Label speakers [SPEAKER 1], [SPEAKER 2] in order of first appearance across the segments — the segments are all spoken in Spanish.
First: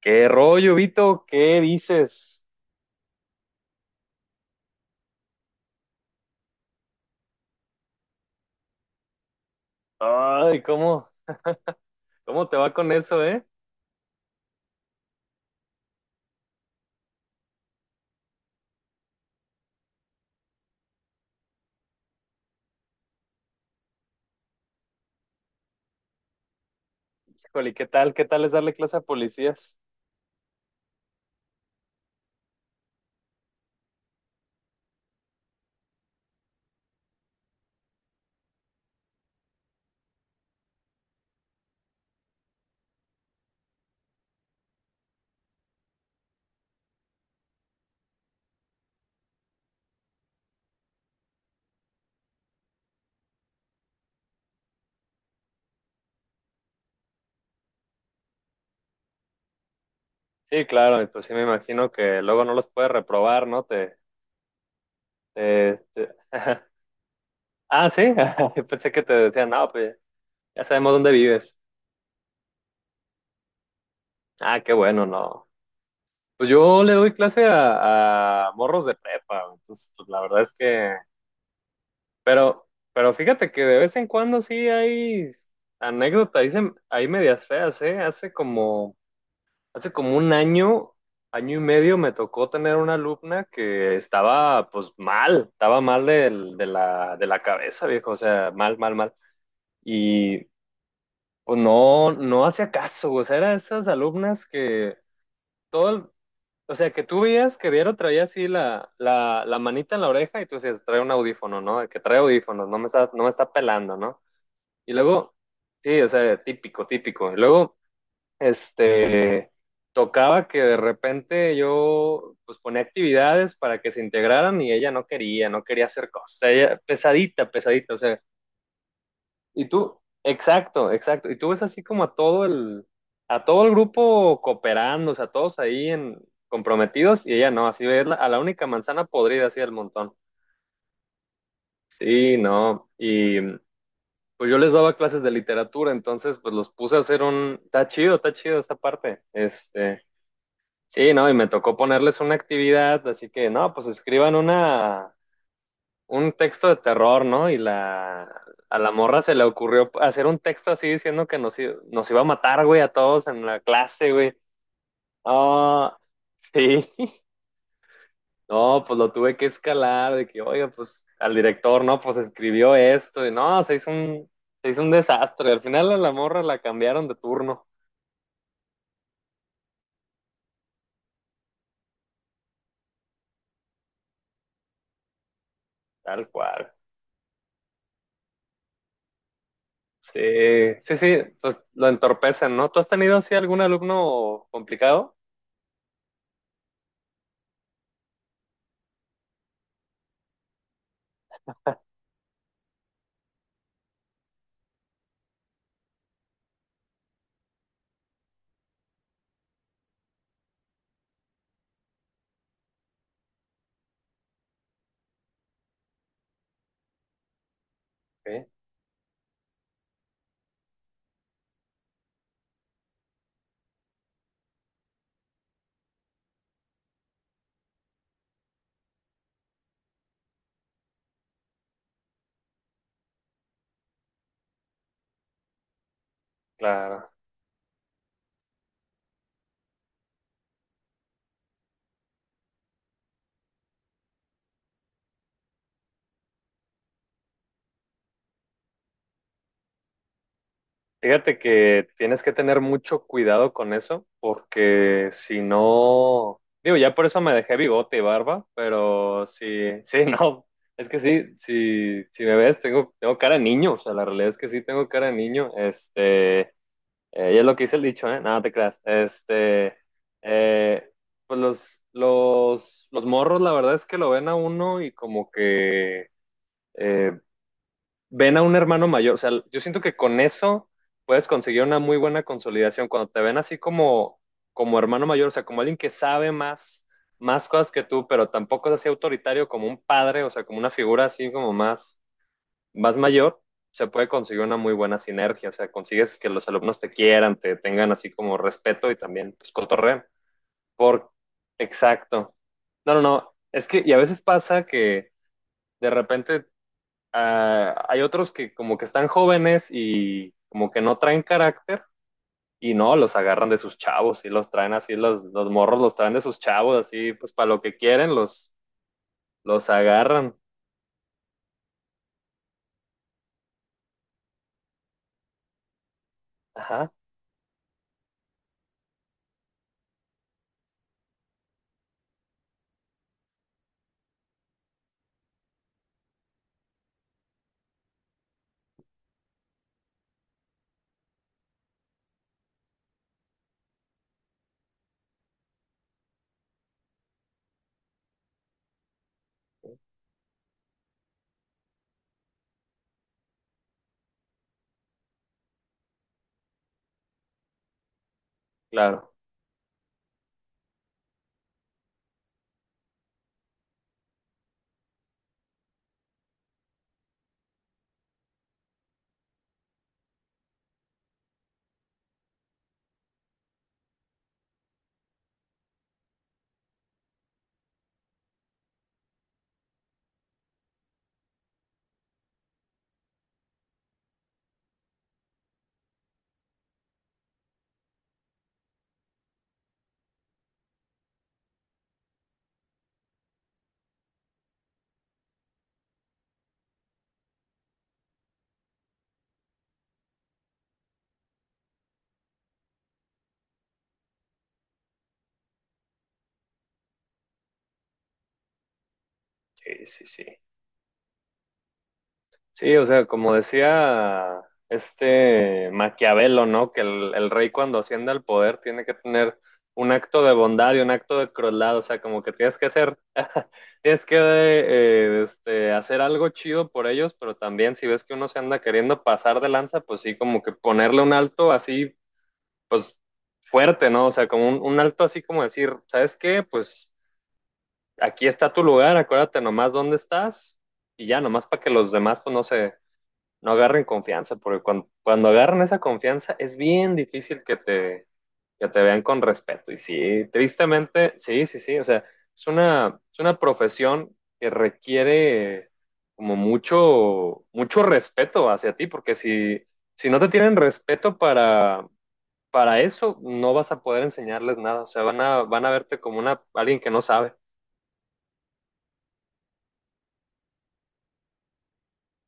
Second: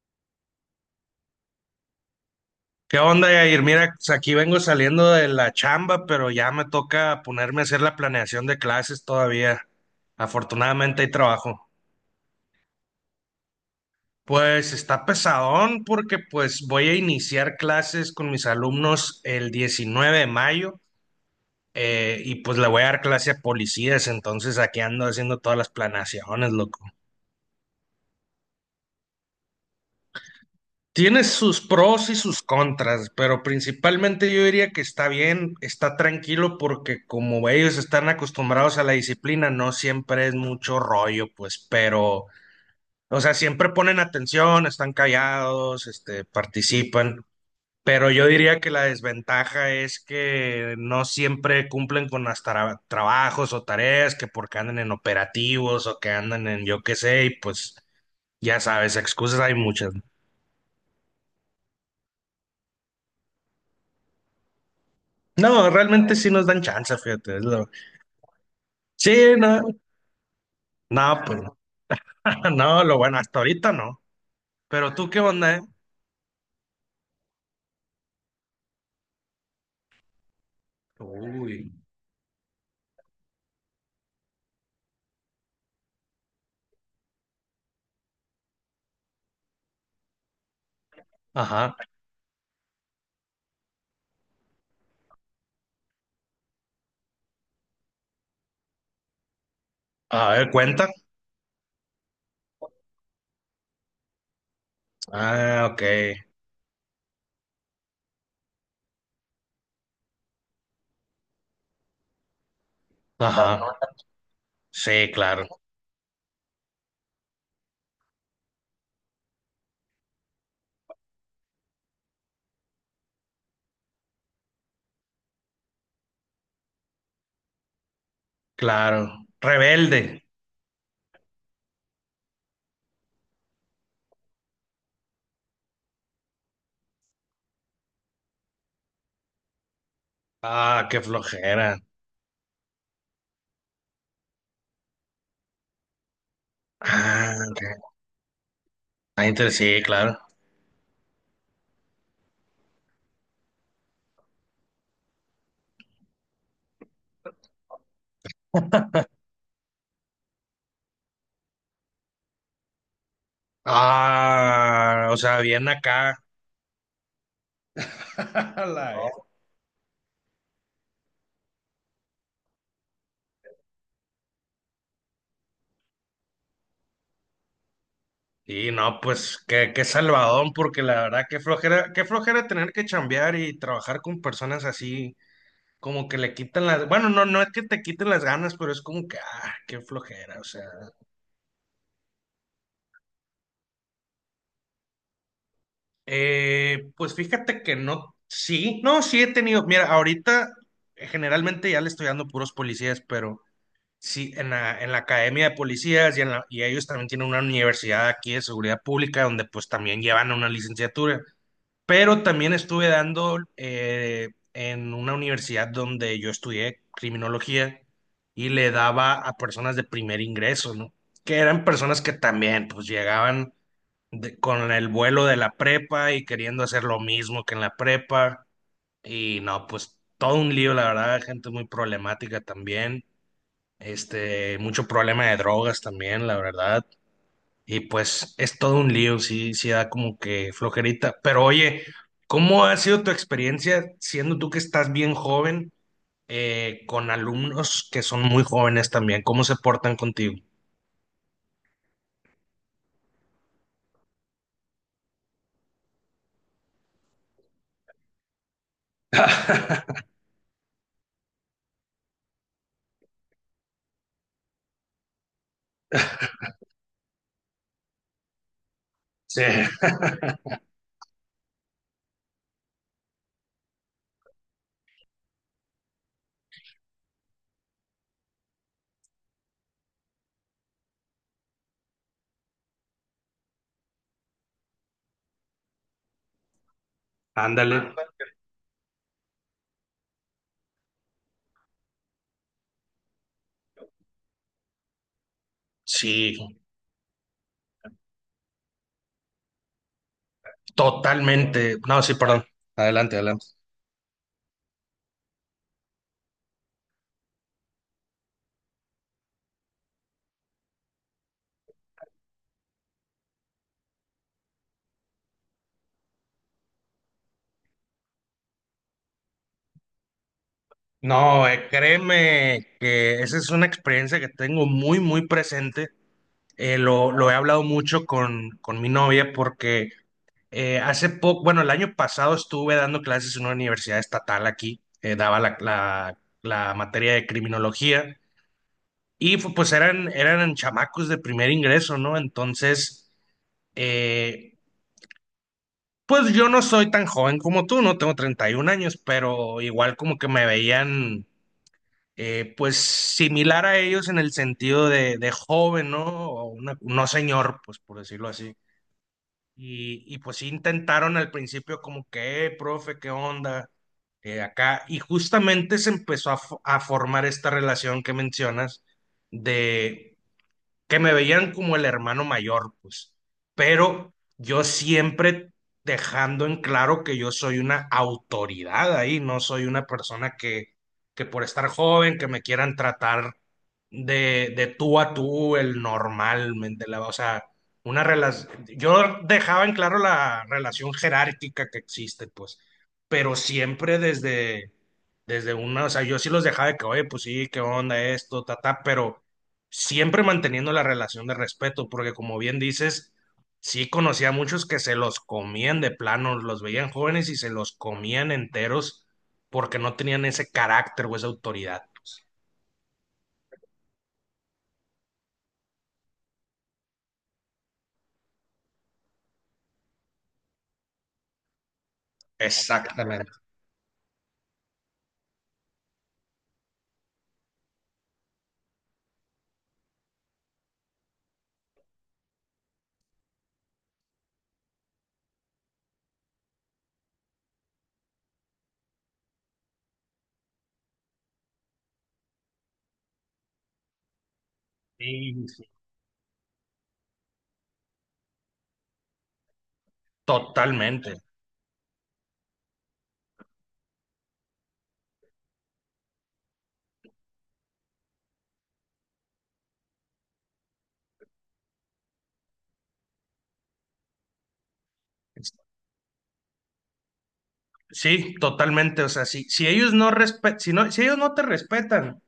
[SPEAKER 1] ¿Qué rollo, Vito? ¿Qué dices?
[SPEAKER 2] ¿Qué onda, Yair? Mira, pues, aquí vengo saliendo de la chamba, pero ya me toca ponerme a hacer la planeación de clases todavía.
[SPEAKER 1] Ay,
[SPEAKER 2] Afortunadamente
[SPEAKER 1] ¿cómo,
[SPEAKER 2] hay trabajo.
[SPEAKER 1] cómo te va con eso, eh?
[SPEAKER 2] Pues está pesadón porque pues voy a iniciar clases con mis alumnos el 19 de mayo y pues le voy a dar clase a policías, entonces aquí ando haciendo todas las planeaciones, loco.
[SPEAKER 1] Híjole, ¿qué tal? ¿Qué tal es darle clase a policías?
[SPEAKER 2] Tiene sus pros y sus contras, pero principalmente yo diría que está bien, está tranquilo porque como ellos están acostumbrados a la disciplina, no siempre es mucho rollo, pues, pero, o sea, siempre ponen atención, están callados, participan, pero yo diría que la desventaja es que no siempre cumplen con las trabajos o tareas, que porque andan en operativos o que andan en yo qué sé, y pues ya sabes, excusas hay muchas, ¿no?
[SPEAKER 1] Sí, claro, y pues sí me imagino que luego no los puedes reprobar, ¿no?
[SPEAKER 2] No,
[SPEAKER 1] Te- te-
[SPEAKER 2] realmente sí nos dan chance, fíjate.
[SPEAKER 1] Ah, sí, yo pensé que te
[SPEAKER 2] Sí,
[SPEAKER 1] decían,
[SPEAKER 2] no,
[SPEAKER 1] no, pues ya sabemos dónde
[SPEAKER 2] no, pues
[SPEAKER 1] vives.
[SPEAKER 2] no. No, lo bueno, hasta ahorita no.
[SPEAKER 1] Ah, qué
[SPEAKER 2] Pero
[SPEAKER 1] bueno,
[SPEAKER 2] tú, ¿qué
[SPEAKER 1] no.
[SPEAKER 2] onda,
[SPEAKER 1] Pues yo le doy clase a morros de prepa, entonces pues la verdad es que
[SPEAKER 2] Uy.
[SPEAKER 1] Pero, pero fíjate que de vez en cuando sí hay anécdotas, ahí, ahí medias feas, ¿eh? Hace como un año, año y
[SPEAKER 2] Ajá.
[SPEAKER 1] medio me tocó tener una alumna que estaba pues mal, estaba mal de de la cabeza, viejo, o sea, mal, mal, mal.
[SPEAKER 2] A
[SPEAKER 1] Y
[SPEAKER 2] ver, cuenta.
[SPEAKER 1] pues no, no hacía caso, o sea, eran esas alumnas que
[SPEAKER 2] Ah, ok.
[SPEAKER 1] todo, o sea, que tú veías que diario traía así la manita en la oreja y tú decías, trae un audífono, ¿no? El que trae audífonos, no me está
[SPEAKER 2] Ajá.
[SPEAKER 1] pelando, ¿no? Y
[SPEAKER 2] Sí,
[SPEAKER 1] luego,
[SPEAKER 2] claro,
[SPEAKER 1] sí, o sea, típico, típico. Y luego, este, tocaba que de repente yo, pues ponía actividades para que se integraran y ella no quería, no quería hacer cosas. Ella, pesadita, pesadita, o sea,
[SPEAKER 2] claro.
[SPEAKER 1] y tú,
[SPEAKER 2] Rebelde.
[SPEAKER 1] exacto, exacto. Y tú ves así como a a todo el grupo cooperando, o sea, todos comprometidos y ella no, así verla a la única manzana podrida así del montón.
[SPEAKER 2] Ah, qué flojera.
[SPEAKER 1] Sí, no. Y pues yo les daba clases de literatura, entonces pues los puse a hacer
[SPEAKER 2] Ah,
[SPEAKER 1] un...
[SPEAKER 2] ok.
[SPEAKER 1] Está chido esa parte.
[SPEAKER 2] Sí, claro.
[SPEAKER 1] Sí, no, y me tocó ponerles una actividad, así que no, pues escriban un texto de terror, ¿no? A la morra se le ocurrió hacer un texto así diciendo que nos iba a matar, güey, a todos en la clase, güey.
[SPEAKER 2] Ah, o sea, bien
[SPEAKER 1] Ah,
[SPEAKER 2] acá.
[SPEAKER 1] sí, no, pues lo
[SPEAKER 2] La.
[SPEAKER 1] tuve que escalar, de que, oiga, pues al director, no, pues escribió esto, y no, se hizo un desastre. Al final a la morra la cambiaron de turno,
[SPEAKER 2] Y no, pues qué, qué salvadón, porque la verdad qué flojera tener que chambear y trabajar con personas así, como que
[SPEAKER 1] tal
[SPEAKER 2] le quitan
[SPEAKER 1] cual.
[SPEAKER 2] las, bueno, no, no es que te quiten las ganas, pero es como que, ah, qué
[SPEAKER 1] Sí,
[SPEAKER 2] flojera, o sea.
[SPEAKER 1] sí, sí, pues lo entorpecen, ¿no? ¿Tú has tenido así algún alumno complicado?
[SPEAKER 2] Pues fíjate que no, sí, no, sí he tenido, mira, ahorita generalmente ya le estoy dando puros policías, pero sí, en la academia de policías y, y ellos también tienen una universidad aquí de seguridad pública donde pues también llevan una licenciatura. Pero también estuve dando en una universidad donde yo estudié criminología
[SPEAKER 1] Sí,
[SPEAKER 2] y le daba a personas de primer ingreso, ¿no? Que eran personas que también pues llegaban con el vuelo de la prepa y queriendo hacer lo mismo que en la prepa. Y no, pues todo un lío, la verdad, gente muy problemática también. Mucho problema de drogas también, la verdad.
[SPEAKER 1] claro.
[SPEAKER 2] Y pues es todo un lío, sí, sí da como que flojerita. Pero oye, ¿cómo ha sido tu experiencia siendo tú que estás bien joven con alumnos que son muy jóvenes también? ¿Cómo se portan contigo?
[SPEAKER 1] Fíjate que tienes que tener mucho cuidado con eso, porque si no, digo, ya por eso me dejé bigote y barba, pero sí, sí, no, es que sí, sí, si me ves, tengo, tengo cara de niño, o sea, la realidad es que sí tengo cara de niño, y es lo que dice el dicho, ¿eh? Nada no te creas,
[SPEAKER 2] Sí.
[SPEAKER 1] eh, pues los morros, la verdad es que lo ven a uno y como que eh, ven a un hermano mayor. O sea, yo siento que con eso puedes conseguir una muy buena consolidación. Cuando te ven así como, como hermano mayor, o sea, como alguien que sabe más, más cosas
[SPEAKER 2] Ándale.
[SPEAKER 1] que tú, pero tampoco es así autoritario como un padre, o sea, como una figura así como más mayor, se puede conseguir una muy buena sinergia. O sea, consigues que
[SPEAKER 2] Sí,
[SPEAKER 1] los alumnos te quieran, te tengan así como respeto y también pues cotorreen. Por...
[SPEAKER 2] totalmente. No, sí,
[SPEAKER 1] Exacto.
[SPEAKER 2] perdón.
[SPEAKER 1] No, no,
[SPEAKER 2] Adelante,
[SPEAKER 1] no.
[SPEAKER 2] adelante.
[SPEAKER 1] Es que, y a veces pasa que de repente ah, hay otros que como que están jóvenes y como que no traen carácter y no, los agarran de sus chavos y los traen así, los morros los traen de sus chavos, así pues para lo que quieren los agarran.
[SPEAKER 2] No, créeme que esa es una experiencia que tengo muy, muy presente.
[SPEAKER 1] Ajá,
[SPEAKER 2] Lo he hablado mucho con mi novia porque hace poco, bueno, el año pasado estuve dando clases en una universidad estatal aquí, daba la materia de criminología y pues eran, eran chamacos de primer ingreso, ¿no? Entonces, eh, pues yo no soy tan joven como tú, no tengo 31 años, pero igual como que me veían pues similar a ellos en el sentido de joven, ¿no? No señor, pues por decirlo así.
[SPEAKER 1] claro.
[SPEAKER 2] Y pues sí intentaron al principio como que, profe, ¿qué onda? Acá." Y justamente se empezó a, a formar esta relación que mencionas de, que me veían como el hermano mayor, pues. Pero yo siempre dejando en claro que yo soy una autoridad ahí, no soy una persona que por estar joven, que me quieran tratar de tú a tú, el normal, ¿me entiendes? O sea, una relación, yo dejaba en claro la relación jerárquica que existe, pues, pero siempre desde, desde una, o sea, yo sí los dejaba de que, oye, pues sí, qué onda esto, ta, ta, pero siempre manteniendo la relación de respeto, porque como bien dices, sí conocía a muchos que se los comían de plano, los veían jóvenes y se los comían enteros porque
[SPEAKER 1] Sí,
[SPEAKER 2] no
[SPEAKER 1] sí, sí.
[SPEAKER 2] tenían ese carácter o esa autoridad.
[SPEAKER 1] Sí, o sea, como decía este Maquiavelo, ¿no? Que el rey cuando asciende al poder tiene que tener un acto de bondad y un acto de crueldad, o sea, como que tienes que hacer,
[SPEAKER 2] Exactamente.
[SPEAKER 1] tienes que hacer algo chido por ellos, pero también si ves que uno se anda queriendo pasar de lanza, pues sí, como que ponerle un alto así, pues fuerte, ¿no? O sea, como un alto así como decir, ¿sabes qué? Pues aquí está tu lugar, acuérdate nomás dónde estás y ya, nomás para que los demás, pues no sé no agarren confianza, porque cuando
[SPEAKER 2] Sí,
[SPEAKER 1] agarran
[SPEAKER 2] sí,
[SPEAKER 1] esa confianza es bien difícil que te vean con respeto. Y sí, tristemente,
[SPEAKER 2] totalmente.
[SPEAKER 1] sí, sí, sí, o sea, es es una profesión que requiere como mucho, mucho respeto hacia ti, porque si, si no te tienen respeto para eso, no vas a poder enseñarles nada, o sea, van a, van a verte como una, alguien que no sabe.
[SPEAKER 2] Sí, totalmente. O sea, si, si ellos no respe- si no, si ellos no te respetan,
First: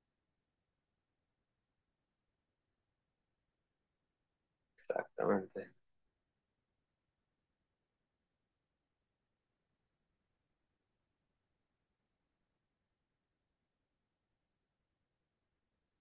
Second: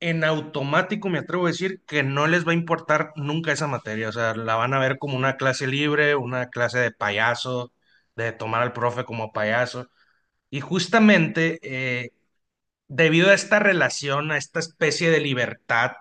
[SPEAKER 2] en automático me atrevo a decir que no les va a importar nunca esa materia. O sea, la van a ver como una clase
[SPEAKER 1] Exactamente,
[SPEAKER 2] libre, una clase de payaso, de tomar al profe como payaso. Y justamente debido a esta relación, a esta especie de libertad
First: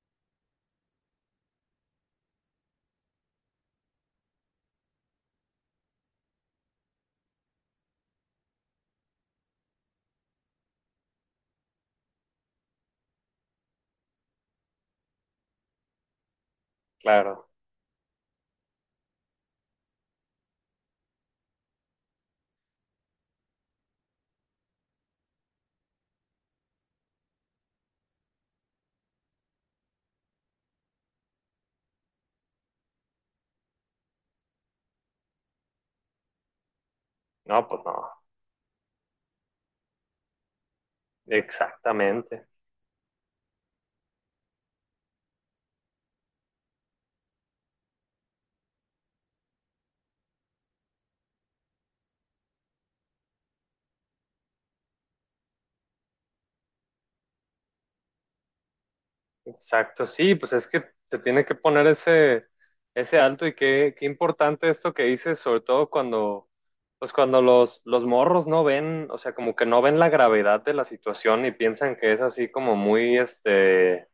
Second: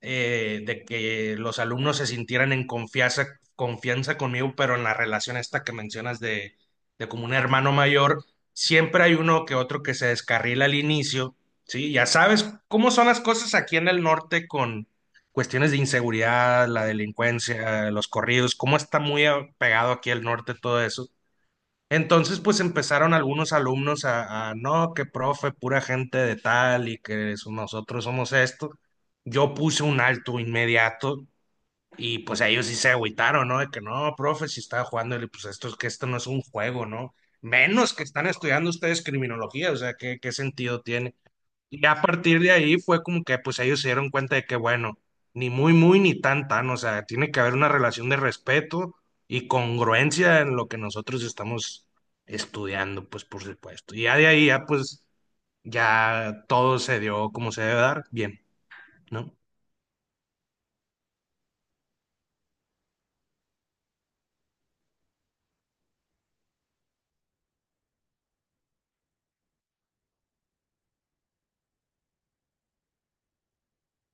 [SPEAKER 2] de que los alumnos se sintieran en confianza, confianza conmigo, pero en la relación esta que mencionas de como un hermano mayor, siempre hay uno que otro que se descarrila al inicio, ¿sí? Ya sabes cómo son las cosas aquí en el norte con cuestiones de inseguridad, la
[SPEAKER 1] claro,
[SPEAKER 2] delincuencia, los corridos, cómo está muy pegado aquí el norte todo eso. Entonces, pues empezaron algunos alumnos a, no, que profe, pura gente de tal y nosotros somos esto. Yo puse un alto inmediato y pues ellos sí se agüitaron, ¿no? De que no, profe, si estaba jugando, y le, pues esto es que esto no es un juego, ¿no?
[SPEAKER 1] no, pues
[SPEAKER 2] Menos que
[SPEAKER 1] no,
[SPEAKER 2] están estudiando ustedes criminología, o sea, ¿qué, qué sentido tiene? Y a partir
[SPEAKER 1] exactamente.
[SPEAKER 2] de ahí fue como que pues ellos se dieron cuenta de que bueno, ni muy muy ni tan tan, o sea, tiene que haber una relación de respeto y congruencia en lo que nosotros estamos estudiando, pues por supuesto. Y ya de ahí ya pues ya todo se dio como se debe dar, bien, ¿no?
[SPEAKER 1] Exacto, sí, pues es que te tiene que poner ese, ese alto y qué, qué importante esto que dices, sobre todo cuando, pues cuando los morros no ven, o sea, como que no ven la gravedad de la situación y piensan que es así como muy,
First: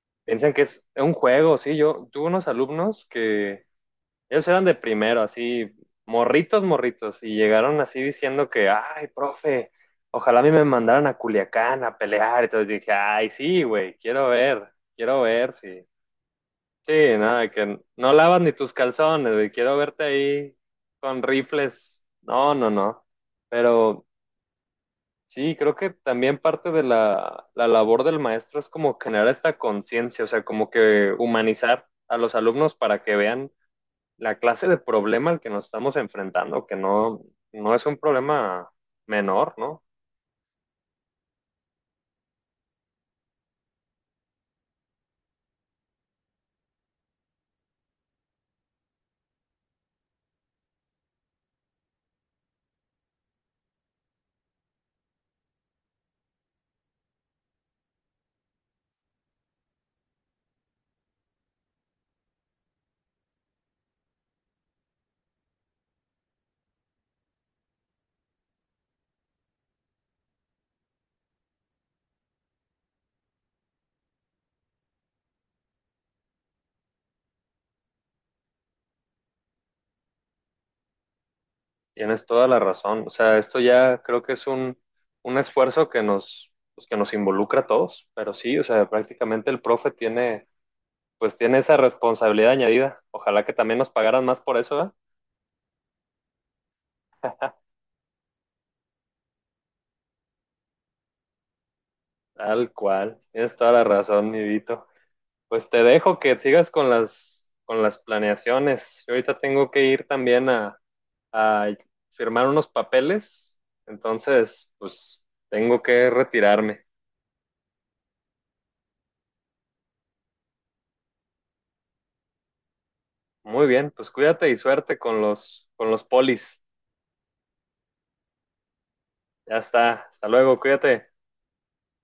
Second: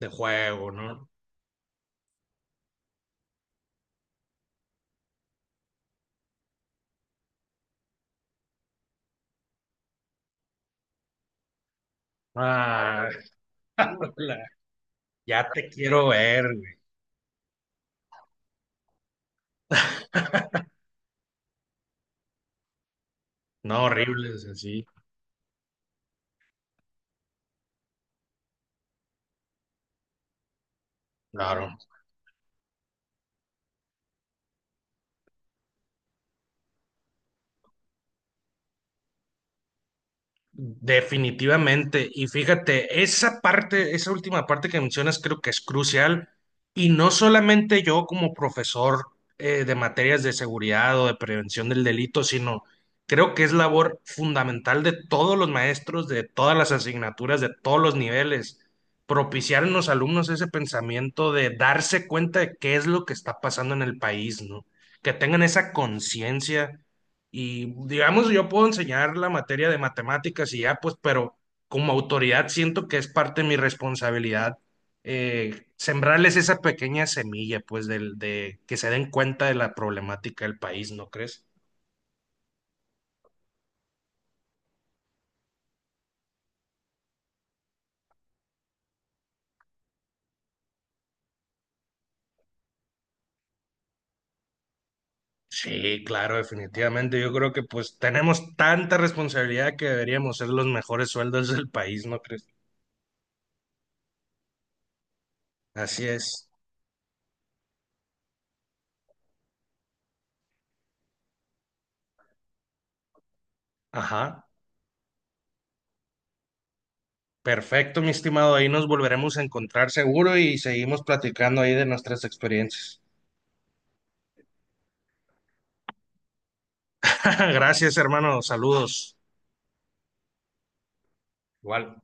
[SPEAKER 2] De
[SPEAKER 1] piensan que
[SPEAKER 2] juego,
[SPEAKER 1] es
[SPEAKER 2] ¿no?
[SPEAKER 1] un juego, sí, yo tuve unos alumnos que ellos eran de primero, así, morritos, morritos, y llegaron así diciendo que, ay, profe, ojalá a mí me mandaran a Culiacán a pelear. Entonces dije,
[SPEAKER 2] Ah.
[SPEAKER 1] ay, sí, güey, quiero
[SPEAKER 2] Ya
[SPEAKER 1] ver,
[SPEAKER 2] te
[SPEAKER 1] sí.
[SPEAKER 2] quiero ver, güey.
[SPEAKER 1] Sí, nada, que no lavas ni tus calzones, güey, quiero verte ahí con rifles. No, no, no.
[SPEAKER 2] No,
[SPEAKER 1] Pero
[SPEAKER 2] horribles, así.
[SPEAKER 1] sí, creo que también parte de la labor del maestro es como generar esta conciencia, o sea, como que
[SPEAKER 2] Claro.
[SPEAKER 1] humanizar a los alumnos para que vean la clase de problema al que nos estamos enfrentando, que no, no es un problema menor, ¿no?
[SPEAKER 2] Definitivamente. Y fíjate, esa parte, esa última parte que mencionas creo que es crucial. Y no solamente yo como profesor de materias de seguridad o de prevención del delito, sino creo que es labor fundamental de todos los maestros, de todas las asignaturas, de todos los niveles, propiciar en los alumnos ese pensamiento de darse cuenta de qué es lo que está pasando en el país, ¿no? Que tengan esa conciencia y digamos, yo puedo enseñar la materia de matemáticas y ya, pues, pero como autoridad siento que es parte de mi responsabilidad sembrarles esa pequeña semilla, pues, del, de que se den cuenta de la problemática del país, ¿no crees?
[SPEAKER 1] Tienes toda la razón. O sea, esto ya creo que es un esfuerzo que nos, pues, que nos involucra a todos, pero sí, o sea, prácticamente el profe tiene, pues tiene esa responsabilidad añadida. Ojalá que también nos pagaran más por eso, ¿eh?
[SPEAKER 2] Sí, claro, definitivamente. Yo creo que pues tenemos tanta responsabilidad que deberíamos ser los mejores sueldos del país, ¿no crees?
[SPEAKER 1] Tal cual. Tienes toda la razón, mi Vito. Pues te
[SPEAKER 2] Así
[SPEAKER 1] dejo que
[SPEAKER 2] es.
[SPEAKER 1] sigas con con las planeaciones. Yo ahorita tengo que ir también a firmar unos papeles,
[SPEAKER 2] Ajá.
[SPEAKER 1] entonces pues tengo que retirarme.
[SPEAKER 2] Perfecto, mi estimado. Ahí nos volveremos a encontrar seguro y seguimos platicando ahí de nuestras experiencias.
[SPEAKER 1] Muy bien, pues cuídate y suerte con con los polis.
[SPEAKER 2] Gracias, hermano. Saludos.
[SPEAKER 1] Ya está, hasta luego, cuídate.
[SPEAKER 2] Igual.